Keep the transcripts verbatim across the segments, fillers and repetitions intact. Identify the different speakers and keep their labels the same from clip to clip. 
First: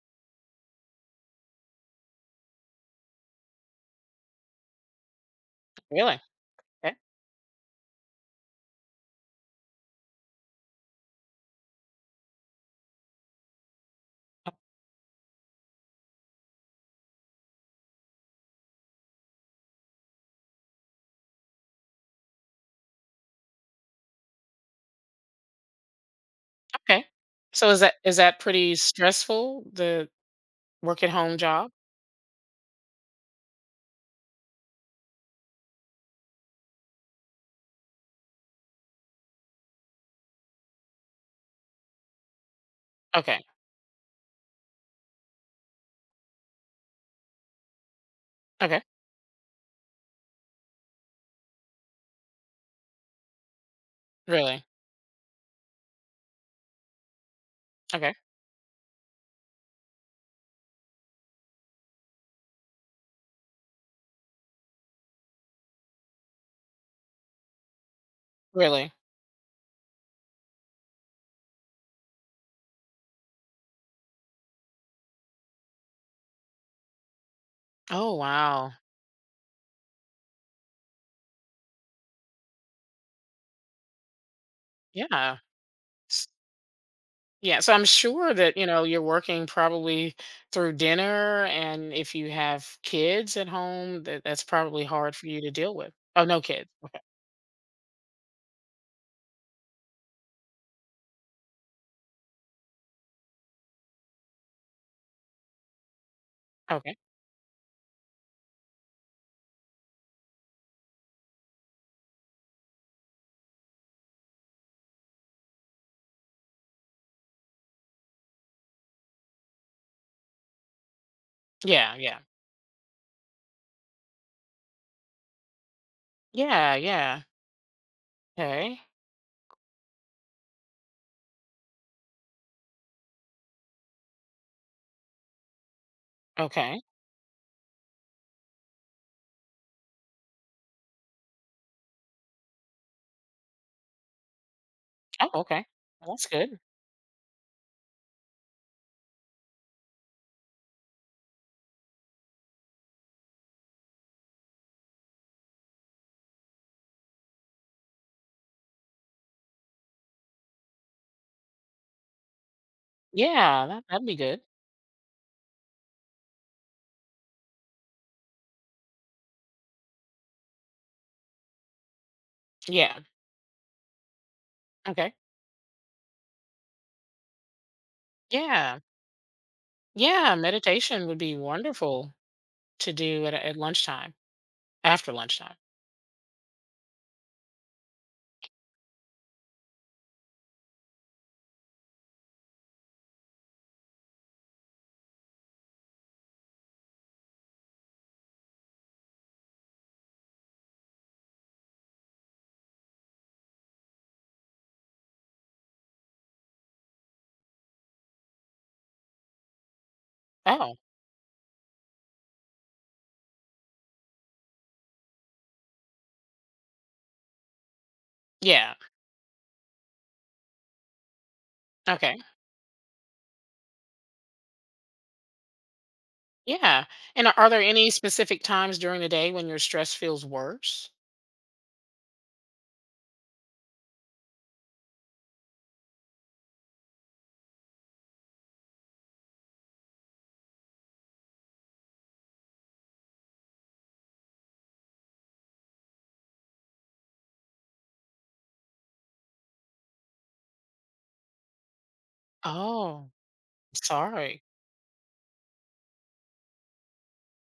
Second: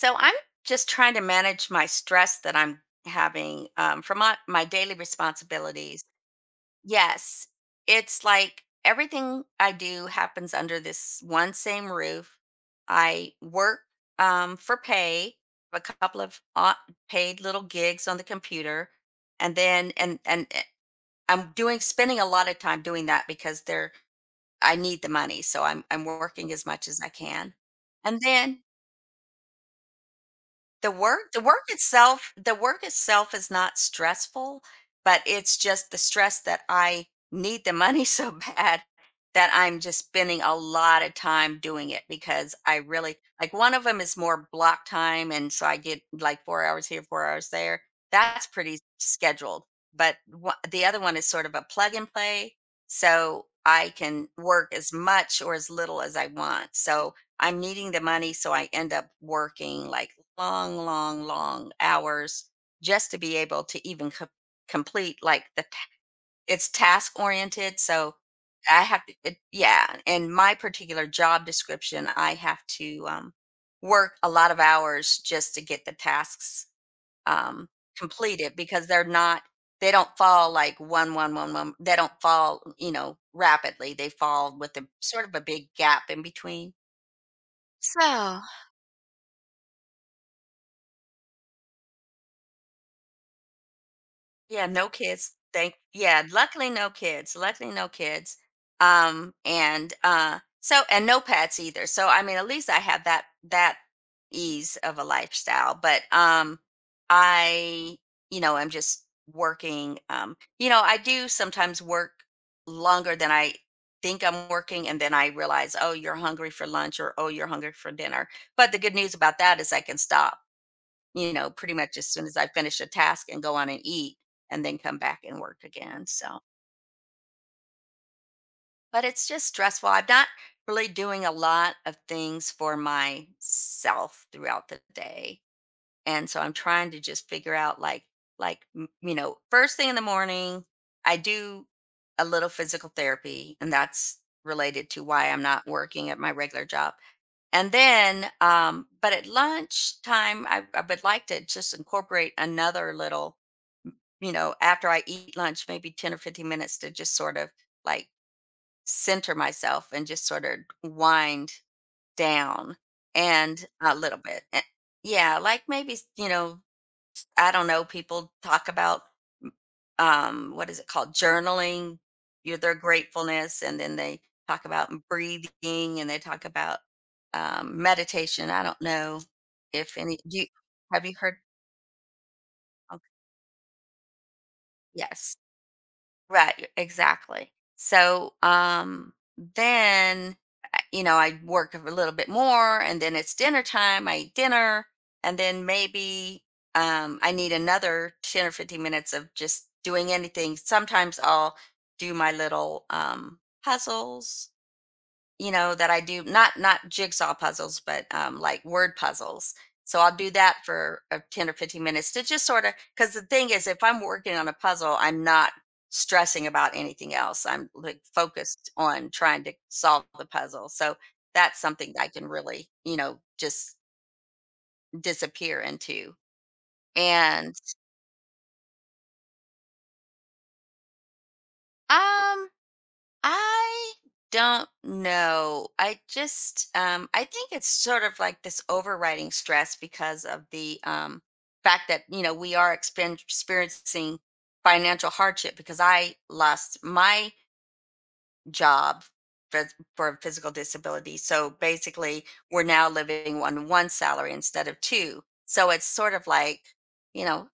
Speaker 1: So I'm just trying to manage my stress that I'm having um, from my, my daily responsibilities.
Speaker 2: Really? Okay.
Speaker 1: Yes, it's like everything I do happens under this one same roof. I work um, for pay, a couple of uh, paid little gigs on the computer, and then and and uh, I'm doing spending a lot of time doing that because they're I need the money, so I'm I'm working as much as
Speaker 2: Okay.
Speaker 1: I can,
Speaker 2: So is that is
Speaker 1: and
Speaker 2: that
Speaker 1: then.
Speaker 2: pretty stressful, the
Speaker 1: The
Speaker 2: work at
Speaker 1: work
Speaker 2: home
Speaker 1: the work
Speaker 2: job?
Speaker 1: itself the work itself is not stressful, but it's just the stress that I need the money so bad that I'm just spending a lot of time doing it because I really
Speaker 2: Okay.
Speaker 1: like one of them is more block time, and so I get like four hours here, four hours there. That's pretty
Speaker 2: Okay.
Speaker 1: scheduled. But wha- the other one is sort of a plug and play, so I can
Speaker 2: Really?
Speaker 1: work as much or as little as I want. So I'm needing the
Speaker 2: Okay.
Speaker 1: money, so I end up working like long, long, long hours just to be able to even co- complete like the ta- it's task oriented. So I
Speaker 2: Really?
Speaker 1: have to, it, yeah. In my particular job description, I have to um, work a lot of hours just to get the tasks um,
Speaker 2: Oh,
Speaker 1: completed
Speaker 2: wow.
Speaker 1: because they're not they don't fall like one one one one they don't fall, you know, rapidly. They fall with a sort of
Speaker 2: Yeah.
Speaker 1: a big gap in
Speaker 2: S-
Speaker 1: between,
Speaker 2: Yeah. So I'm sure
Speaker 1: so.
Speaker 2: that, you know, you're working probably through dinner, and if you have kids at home, that that's
Speaker 1: Yeah,
Speaker 2: probably
Speaker 1: no
Speaker 2: hard for
Speaker 1: kids.
Speaker 2: you to deal
Speaker 1: Thank
Speaker 2: with.
Speaker 1: yeah,
Speaker 2: Oh, no kids.
Speaker 1: luckily no
Speaker 2: Okay.
Speaker 1: kids. Luckily no kids. Um and uh So, and no pets either. So I mean at least I have that that ease of a lifestyle. But um
Speaker 2: Okay.
Speaker 1: I, you know, I'm just working, um you know, I do sometimes work longer than I think I'm working, and then I realize, "Oh, you're hungry for lunch" or "Oh, you're hungry for dinner." But the good news about that is I can stop, you know, pretty
Speaker 2: Yeah,
Speaker 1: much as
Speaker 2: yeah.
Speaker 1: soon as I finish a task, and go on and eat and then come back and work again. So,
Speaker 2: Yeah, yeah. Okay.
Speaker 1: but it's just stressful. I'm not really doing a lot of things for myself throughout the day. And so I'm
Speaker 2: Okay.
Speaker 1: trying to just figure out, like, like, m- you know, first thing in the morning, I do a little physical therapy, and that's related to why
Speaker 2: Oh,
Speaker 1: I'm
Speaker 2: okay.
Speaker 1: not working
Speaker 2: Well,
Speaker 1: at
Speaker 2: that's
Speaker 1: my
Speaker 2: good.
Speaker 1: regular job. And then, um, but at lunchtime, I, I would like to just incorporate another little, you know, after I eat lunch, maybe ten or fifteen minutes to just sort of like center myself and just sort of wind down and
Speaker 2: Yeah, that,
Speaker 1: a
Speaker 2: that'd be
Speaker 1: little
Speaker 2: good.
Speaker 1: bit. Eh, Yeah, like maybe, you know, I don't know, people talk about, um what is it called? Journaling, your their
Speaker 2: Yeah.
Speaker 1: gratefulness, and then they talk about
Speaker 2: Okay.
Speaker 1: breathing, and they talk about um meditation. I
Speaker 2: Yeah.
Speaker 1: don't know if any
Speaker 2: Yeah,
Speaker 1: do you, have
Speaker 2: meditation
Speaker 1: you
Speaker 2: would be
Speaker 1: heard?
Speaker 2: wonderful to
Speaker 1: Oh,
Speaker 2: do at, at lunchtime, after
Speaker 1: yes.
Speaker 2: lunchtime.
Speaker 1: Right, e exactly. So, um, then, uh, you know, I work a little bit more and then it's dinner time, I eat dinner, and then maybe, um, I need another ten or fifteen minutes of just doing anything. Sometimes I'll do my little, um, puzzles, you know, that I do, not not jigsaw puzzles, but, um, like word puzzles. So I'll do that
Speaker 2: Oh,
Speaker 1: for, uh, ten or fifteen minutes to just sorta of because the thing is if I'm working on a puzzle, I'm not stressing about anything else. I'm, like, focused
Speaker 2: yeah.
Speaker 1: on trying to solve the puzzle. So that's something that I
Speaker 2: Okay.
Speaker 1: can really, you know, just disappear into.
Speaker 2: Yeah. And are are
Speaker 1: And,
Speaker 2: there any specific times during the day when your stress feels worse?
Speaker 1: um I don't know. I just, um I think it's sort of like this overriding stress because of the um fact that, you know, we are expen- experiencing financial hardship because I lost my job for, for physical disability. So basically, we're now
Speaker 2: Oh,
Speaker 1: living on one salary
Speaker 2: sorry.
Speaker 1: instead of two. So it's sort of like, you know,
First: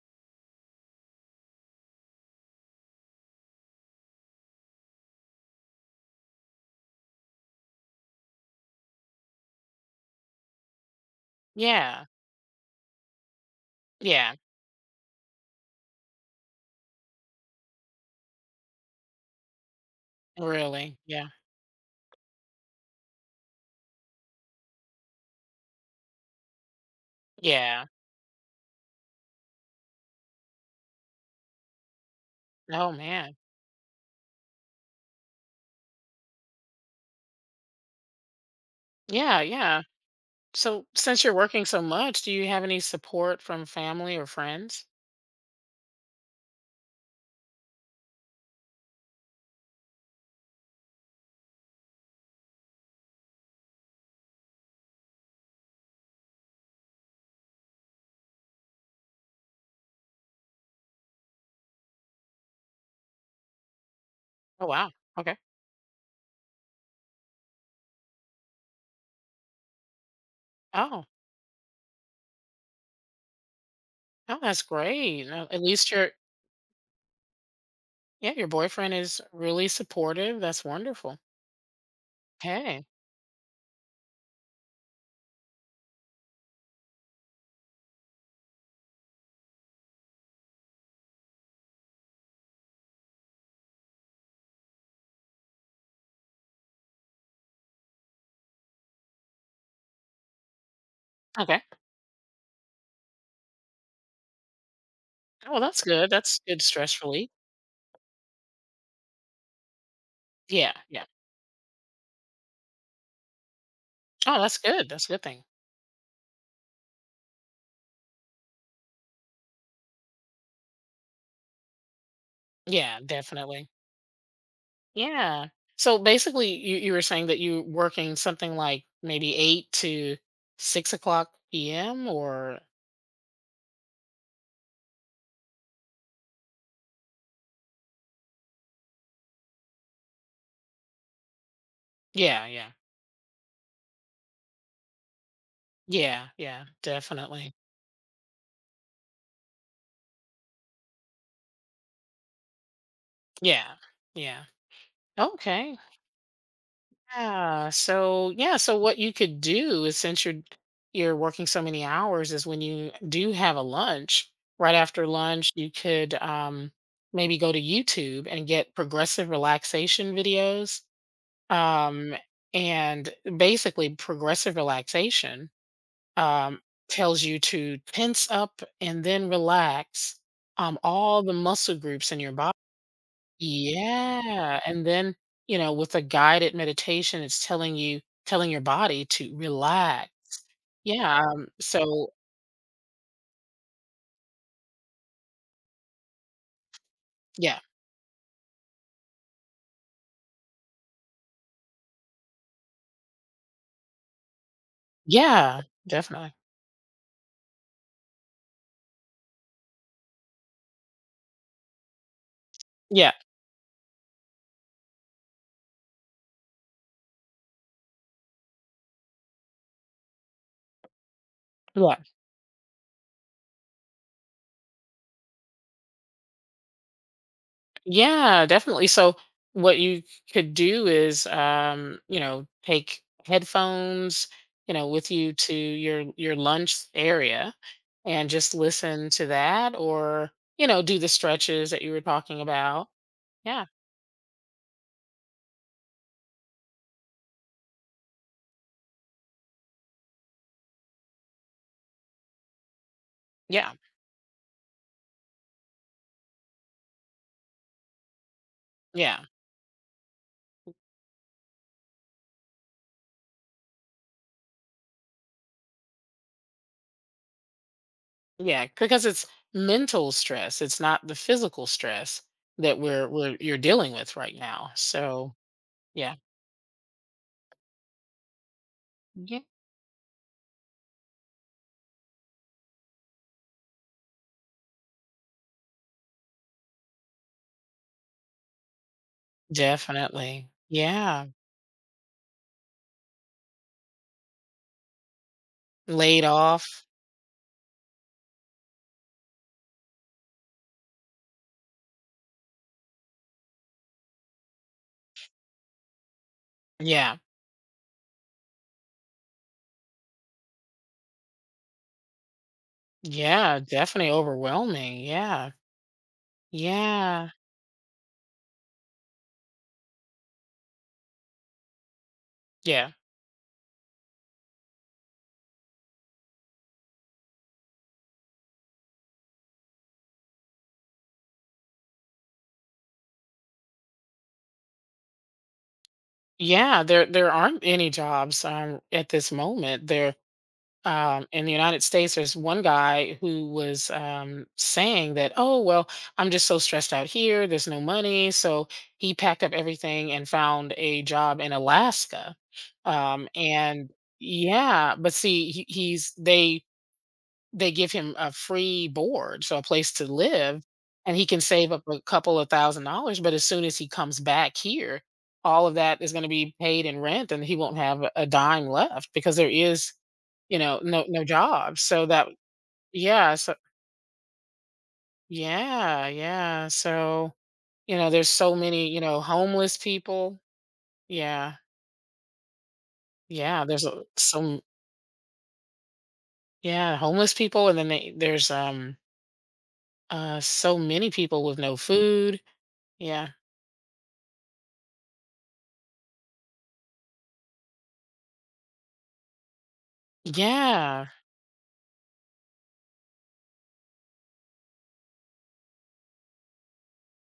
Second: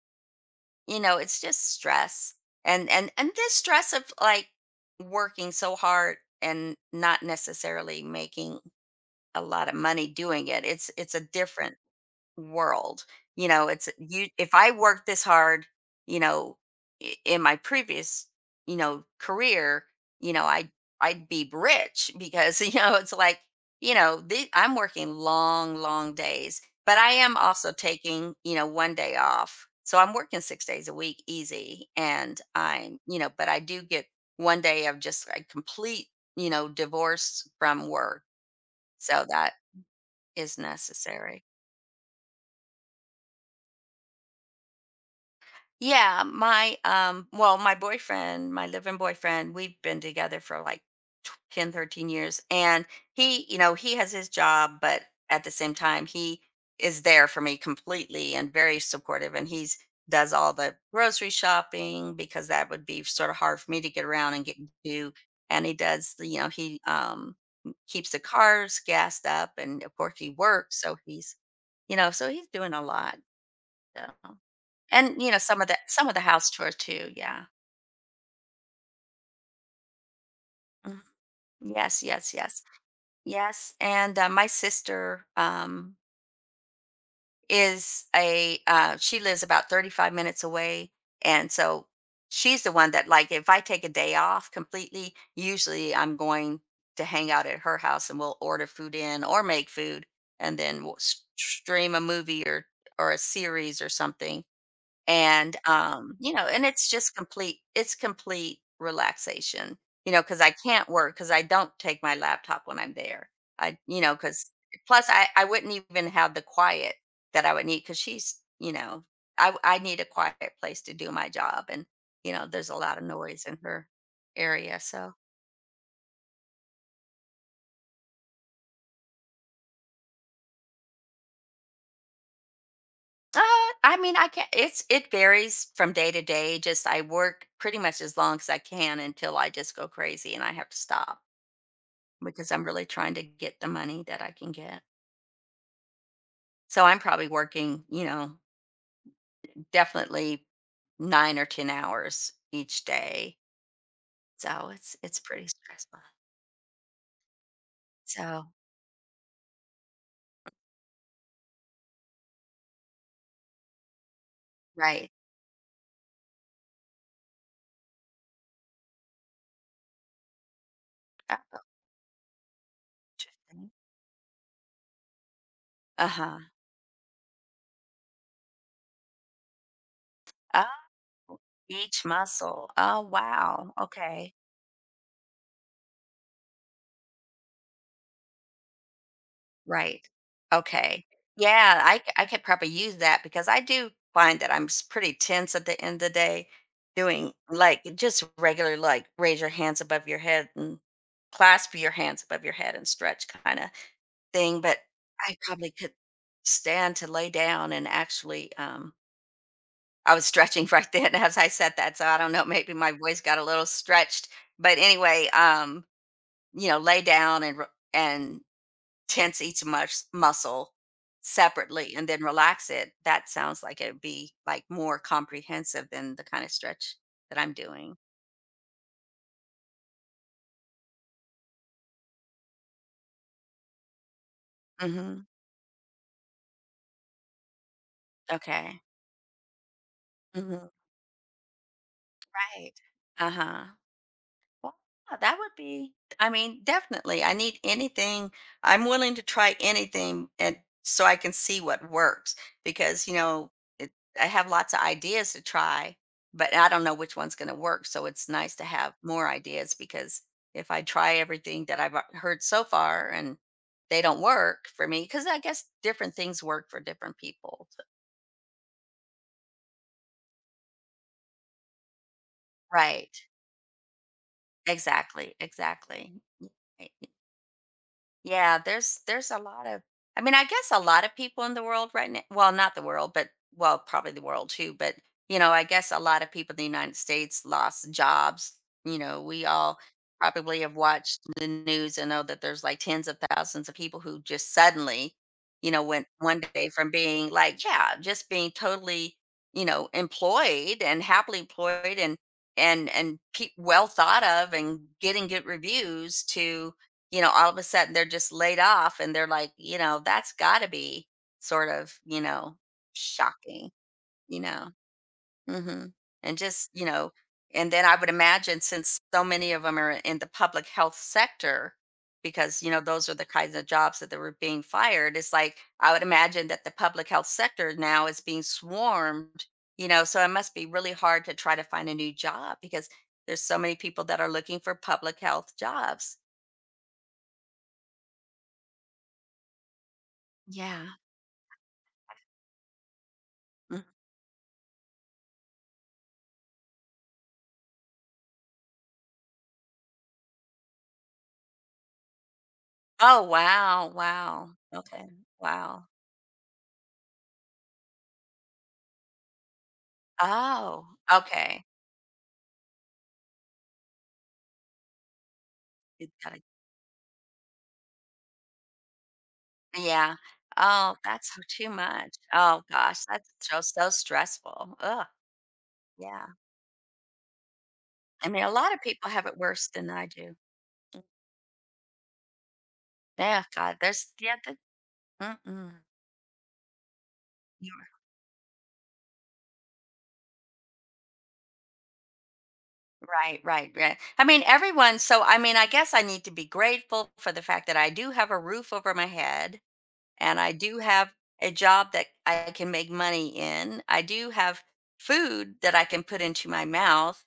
Speaker 1: you know, it's just stress and and and this stress of like working so hard and not necessarily making a lot of money doing it it's it's a different
Speaker 2: Yeah.
Speaker 1: world. You know, it's, you,
Speaker 2: Yeah.
Speaker 1: if I worked this hard, you know, i- in my previous, you know, career, you know, I
Speaker 2: Really? Yeah.
Speaker 1: I'd be rich, because you know, it's like, you know, the, I'm working long, long days, but I am also
Speaker 2: Yeah.
Speaker 1: taking, you know, one day off. So I'm working six days a week, easy, and
Speaker 2: Oh,
Speaker 1: I'm, you know,
Speaker 2: man.
Speaker 1: but I do get one day of just like complete, you know, divorce from work. So
Speaker 2: Yeah.
Speaker 1: that
Speaker 2: Yeah.
Speaker 1: is
Speaker 2: So, since you're
Speaker 1: necessary.
Speaker 2: working so much, do you have any support from family or friends?
Speaker 1: Yeah, my um well, my boyfriend, my living boyfriend, we've been together for like tw- ten thirteen years, and he, you know, he has his job, but at the same time he is there for me completely and very supportive, and he's does all the grocery shopping because that would be sort of hard for me to get around and get
Speaker 2: Oh, wow.
Speaker 1: to,
Speaker 2: Okay.
Speaker 1: and he does the- you know, he um keeps the cars gassed up, and of course he works, so
Speaker 2: Oh,
Speaker 1: he's you know, so he's doing a lot, so.
Speaker 2: oh, that's
Speaker 1: And,
Speaker 2: great.
Speaker 1: you know,
Speaker 2: Uh,
Speaker 1: some
Speaker 2: At
Speaker 1: of the
Speaker 2: least
Speaker 1: some
Speaker 2: your
Speaker 1: of the house tour too, yeah.
Speaker 2: Yeah, your boyfriend is really supportive. That's
Speaker 1: Mhm.
Speaker 2: wonderful.
Speaker 1: Yes, yes, yes.
Speaker 2: Hey.
Speaker 1: Yes, and, uh, my sister, um, is a uh, she lives about thirty-five minutes away, and so she's the one that, like, if I take a day off completely, usually I'm going to hang out at her house, and we'll order food in or make food, and then we'll s
Speaker 2: Okay.
Speaker 1: stream a movie or or a series or something. And,
Speaker 2: Well, that's good.
Speaker 1: um, you
Speaker 2: That's
Speaker 1: know,
Speaker 2: good
Speaker 1: and it's
Speaker 2: stress
Speaker 1: just
Speaker 2: relief.
Speaker 1: complete it's complete relaxation, you know, because I
Speaker 2: Yeah.
Speaker 1: can't work
Speaker 2: Yeah.
Speaker 1: work because I don't take my laptop when I'm there. I you know,
Speaker 2: Oh,
Speaker 1: because
Speaker 2: that's good.
Speaker 1: plus
Speaker 2: That's a good
Speaker 1: I
Speaker 2: thing.
Speaker 1: I wouldn't even have the quiet that I would need because she's you know, I—I need a quiet place to do my job, and, you know, there's a lot
Speaker 2: Yeah,
Speaker 1: of noise in
Speaker 2: definitely.
Speaker 1: her area, so.
Speaker 2: Yeah. So basically, you, you were saying that you're working something like maybe eight to six o'clock p m or.
Speaker 1: Uh, I mean, I can't it's it varies from day to day, just I work pretty much as long as I can until I just go crazy and I have to stop,
Speaker 2: Yeah.
Speaker 1: because I'm
Speaker 2: Yeah.
Speaker 1: really trying to get the money that I can get.
Speaker 2: Yeah. Yeah.
Speaker 1: So I'm probably
Speaker 2: Definitely.
Speaker 1: working, you know, definitely nine or ten hours each day.
Speaker 2: Yeah. Yeah.
Speaker 1: So it's it's pretty
Speaker 2: Okay.
Speaker 1: stressful.
Speaker 2: Yeah. So
Speaker 1: So
Speaker 2: yeah. So what you could do is, since you're you're working so many hours, is when you do have a lunch, right after
Speaker 1: right.
Speaker 2: lunch, you could, um, maybe go to YouTube and get progressive relaxation videos.
Speaker 1: Uh, Oh,
Speaker 2: Um, and
Speaker 1: interesting.
Speaker 2: basically, progressive relaxation,
Speaker 1: Uh-huh.
Speaker 2: um, tells you to tense up and then relax,
Speaker 1: Oh,
Speaker 2: um, all the muscle
Speaker 1: each
Speaker 2: groups in your body.
Speaker 1: muscle. Oh wow. Okay.
Speaker 2: Yeah, and then, you know, with a guided meditation, it's telling you telling your body to
Speaker 1: Right.
Speaker 2: relax.
Speaker 1: Okay.
Speaker 2: Yeah, um,
Speaker 1: Yeah, I c
Speaker 2: so
Speaker 1: I could probably use that because I do find that I'm s pretty tense at the end of the day doing,
Speaker 2: yeah.
Speaker 1: like, just regular, like, raise your hands above your head and clasp your hands above your head and stretch kinda thing, but I
Speaker 2: Yeah,
Speaker 1: probably could
Speaker 2: definitely.
Speaker 1: stand to lay down and actually, um I was stretching right then as I said that, so I don't know, maybe my
Speaker 2: Yeah,
Speaker 1: voice got a little stretched, but anyway, um, you know, lay down and r and tense each mus muscle separately
Speaker 2: yeah.
Speaker 1: and then relax it. That sounds like it'd be, like, more comprehensive than the kinda stretch that I'm doing.
Speaker 2: Yeah, definitely. So what you could do is, um, you know, take headphones, you know, with
Speaker 1: Mhm.
Speaker 2: you to your your lunch area and just
Speaker 1: Okay.
Speaker 2: listen to that, or, you
Speaker 1: Mhm.
Speaker 2: know, do the stretches that you were talking
Speaker 1: Right.
Speaker 2: about.
Speaker 1: Uh-huh.
Speaker 2: Yeah.
Speaker 1: Well, yeah, that would be, I mean, definitely. I need anything. I'm willing to try anything and so I can see what works because, you know,
Speaker 2: Yeah.
Speaker 1: it, I have lots of ideas to try, but I don't know which one's going to work. So it's nice to have
Speaker 2: Yeah.
Speaker 1: more ideas because if I try everything that I've a- heard so far and they don't work for me, because I guess different things work for different people.
Speaker 2: Yeah, because it's mental stress. It's not the physical stress that we're
Speaker 1: Right.
Speaker 2: we're you're dealing with right now. So
Speaker 1: Exactly.
Speaker 2: yeah,
Speaker 1: Exactly. Right. Yeah, there's there's a
Speaker 2: yeah,
Speaker 1: lot of, I mean, I guess a lot of people in the world right now, well, not the world, but well, probably the world too, but you know, I guess a lot of people in the United States lost jobs. You know, we all
Speaker 2: definitely.
Speaker 1: probably have watched
Speaker 2: Yeah,
Speaker 1: the news and know that there's like tens of thousands of people who just suddenly, you know, went
Speaker 2: laid
Speaker 1: one day
Speaker 2: off.
Speaker 1: from being like, yeah, just being totally, you know, employed and happily employed and and and pe- well thought of and getting good reviews to,
Speaker 2: Yeah,
Speaker 1: you know, all of a sudden they're just laid off, and they're like, you know, that's got to be sort of, you know,
Speaker 2: yeah,
Speaker 1: shocking,
Speaker 2: definitely
Speaker 1: you know.
Speaker 2: overwhelming. Yeah,
Speaker 1: Hmm. And just, you know,
Speaker 2: yeah,
Speaker 1: and then I would imagine since so many of them are in the public health sector, because, you know,
Speaker 2: yeah,
Speaker 1: those are the kinds of jobs that they were being fired, it's like I would imagine that the public health sector now is being swarmed, you know, so it must be really hard to try to find a new job because there's so many people that are looking for public health jobs.
Speaker 2: yeah. There there aren't any jobs, um, at this moment. There
Speaker 1: Yeah.
Speaker 2: um, In the United States, there's one guy who was, um, saying that, oh, well, I'm just so stressed out here. There's no money. So he packed up everything and found a job in Alaska.
Speaker 1: Oh,
Speaker 2: Um,
Speaker 1: wow,
Speaker 2: and
Speaker 1: wow.
Speaker 2: yeah,
Speaker 1: Okay,
Speaker 2: but see, he,
Speaker 1: wow.
Speaker 2: he's, they, they give him a free board, so a place to live,
Speaker 1: Oh,
Speaker 2: and he can
Speaker 1: okay.
Speaker 2: save up a couple of thousand dollars. But as soon as he comes back here, all of that
Speaker 1: You
Speaker 2: is going to
Speaker 1: gotta
Speaker 2: be paid in rent, and he won't have a a dime left because there is,
Speaker 1: yeah.
Speaker 2: you know,
Speaker 1: Oh,
Speaker 2: no no
Speaker 1: that's so too
Speaker 2: jobs, so
Speaker 1: much.
Speaker 2: that
Speaker 1: Oh gosh, that's
Speaker 2: yeah, so
Speaker 1: so so stressful. Ugh,
Speaker 2: yeah,
Speaker 1: yeah.
Speaker 2: yeah, so, you know, there's
Speaker 1: I mean, a
Speaker 2: so
Speaker 1: lot of
Speaker 2: many, you
Speaker 1: people
Speaker 2: know,
Speaker 1: have it worse
Speaker 2: homeless
Speaker 1: than I do.
Speaker 2: people. Yeah,
Speaker 1: Yeah,
Speaker 2: yeah,
Speaker 1: God,
Speaker 2: there's a
Speaker 1: there's yeah, the,
Speaker 2: some,
Speaker 1: mm-mm.
Speaker 2: yeah, homeless people, and
Speaker 1: You're
Speaker 2: then they there's, um, uh, so many people with no food. Yeah.
Speaker 1: Right, right, right. I mean, everyone. So, I mean, I guess I need to be grateful for the fact that I do have a roof over my head, and I do
Speaker 2: Yeah.
Speaker 1: have a job that I can make money in. I do have food that I can put into my mouth.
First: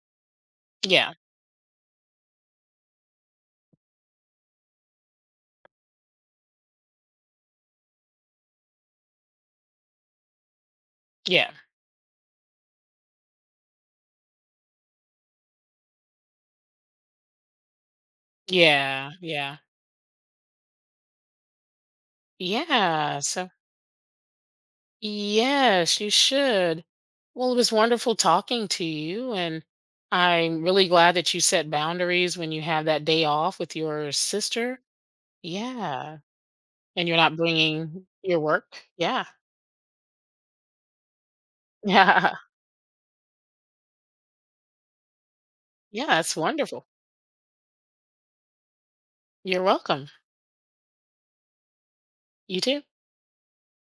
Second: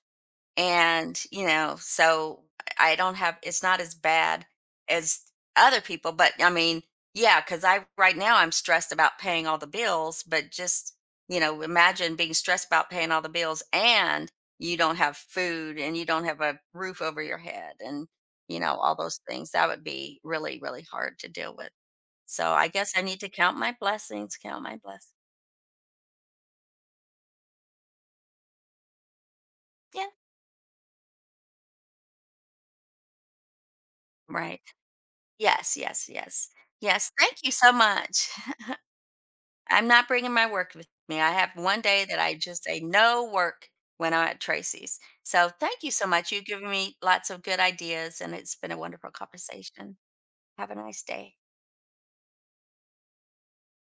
Speaker 2: Yeah.
Speaker 1: And, you know, so I I don't have, it's not as bad as other people. But I mean, yeah, because I, right now, I'm stressed about paying all the bills, but just, you
Speaker 2: Yeah.
Speaker 1: know, imagine being stressed about paying all the bills and you don't have food and you don't have a roof over your head and, you know, all
Speaker 2: Yeah.
Speaker 1: those things.
Speaker 2: Yeah.
Speaker 1: That would be really, really hard to deal with. So I guess I need
Speaker 2: Yeah,
Speaker 1: to
Speaker 2: so
Speaker 1: count my blessings, count my bless.
Speaker 2: Yes, you should. Well, it was wonderful talking to you, and
Speaker 1: Yeah,
Speaker 2: I'm really glad that you set boundaries when you have that day off with your
Speaker 1: right.
Speaker 2: sister.
Speaker 1: Yes, yes,
Speaker 2: Yeah.
Speaker 1: yes.
Speaker 2: And
Speaker 1: Yes,
Speaker 2: you're not
Speaker 1: thank you so
Speaker 2: bringing
Speaker 1: much.
Speaker 2: your work. Yeah.
Speaker 1: I'm not bringing my work with me. I have one day that
Speaker 2: Yeah.
Speaker 1: I just say no work when I'm at Tracy's. So thank you so
Speaker 2: Yeah,
Speaker 1: much.
Speaker 2: it's
Speaker 1: You've given
Speaker 2: wonderful.
Speaker 1: me lots of good ideas, and it's been a wonderful
Speaker 2: You're
Speaker 1: conversation.
Speaker 2: welcome.
Speaker 1: Have a nice day.
Speaker 2: You too.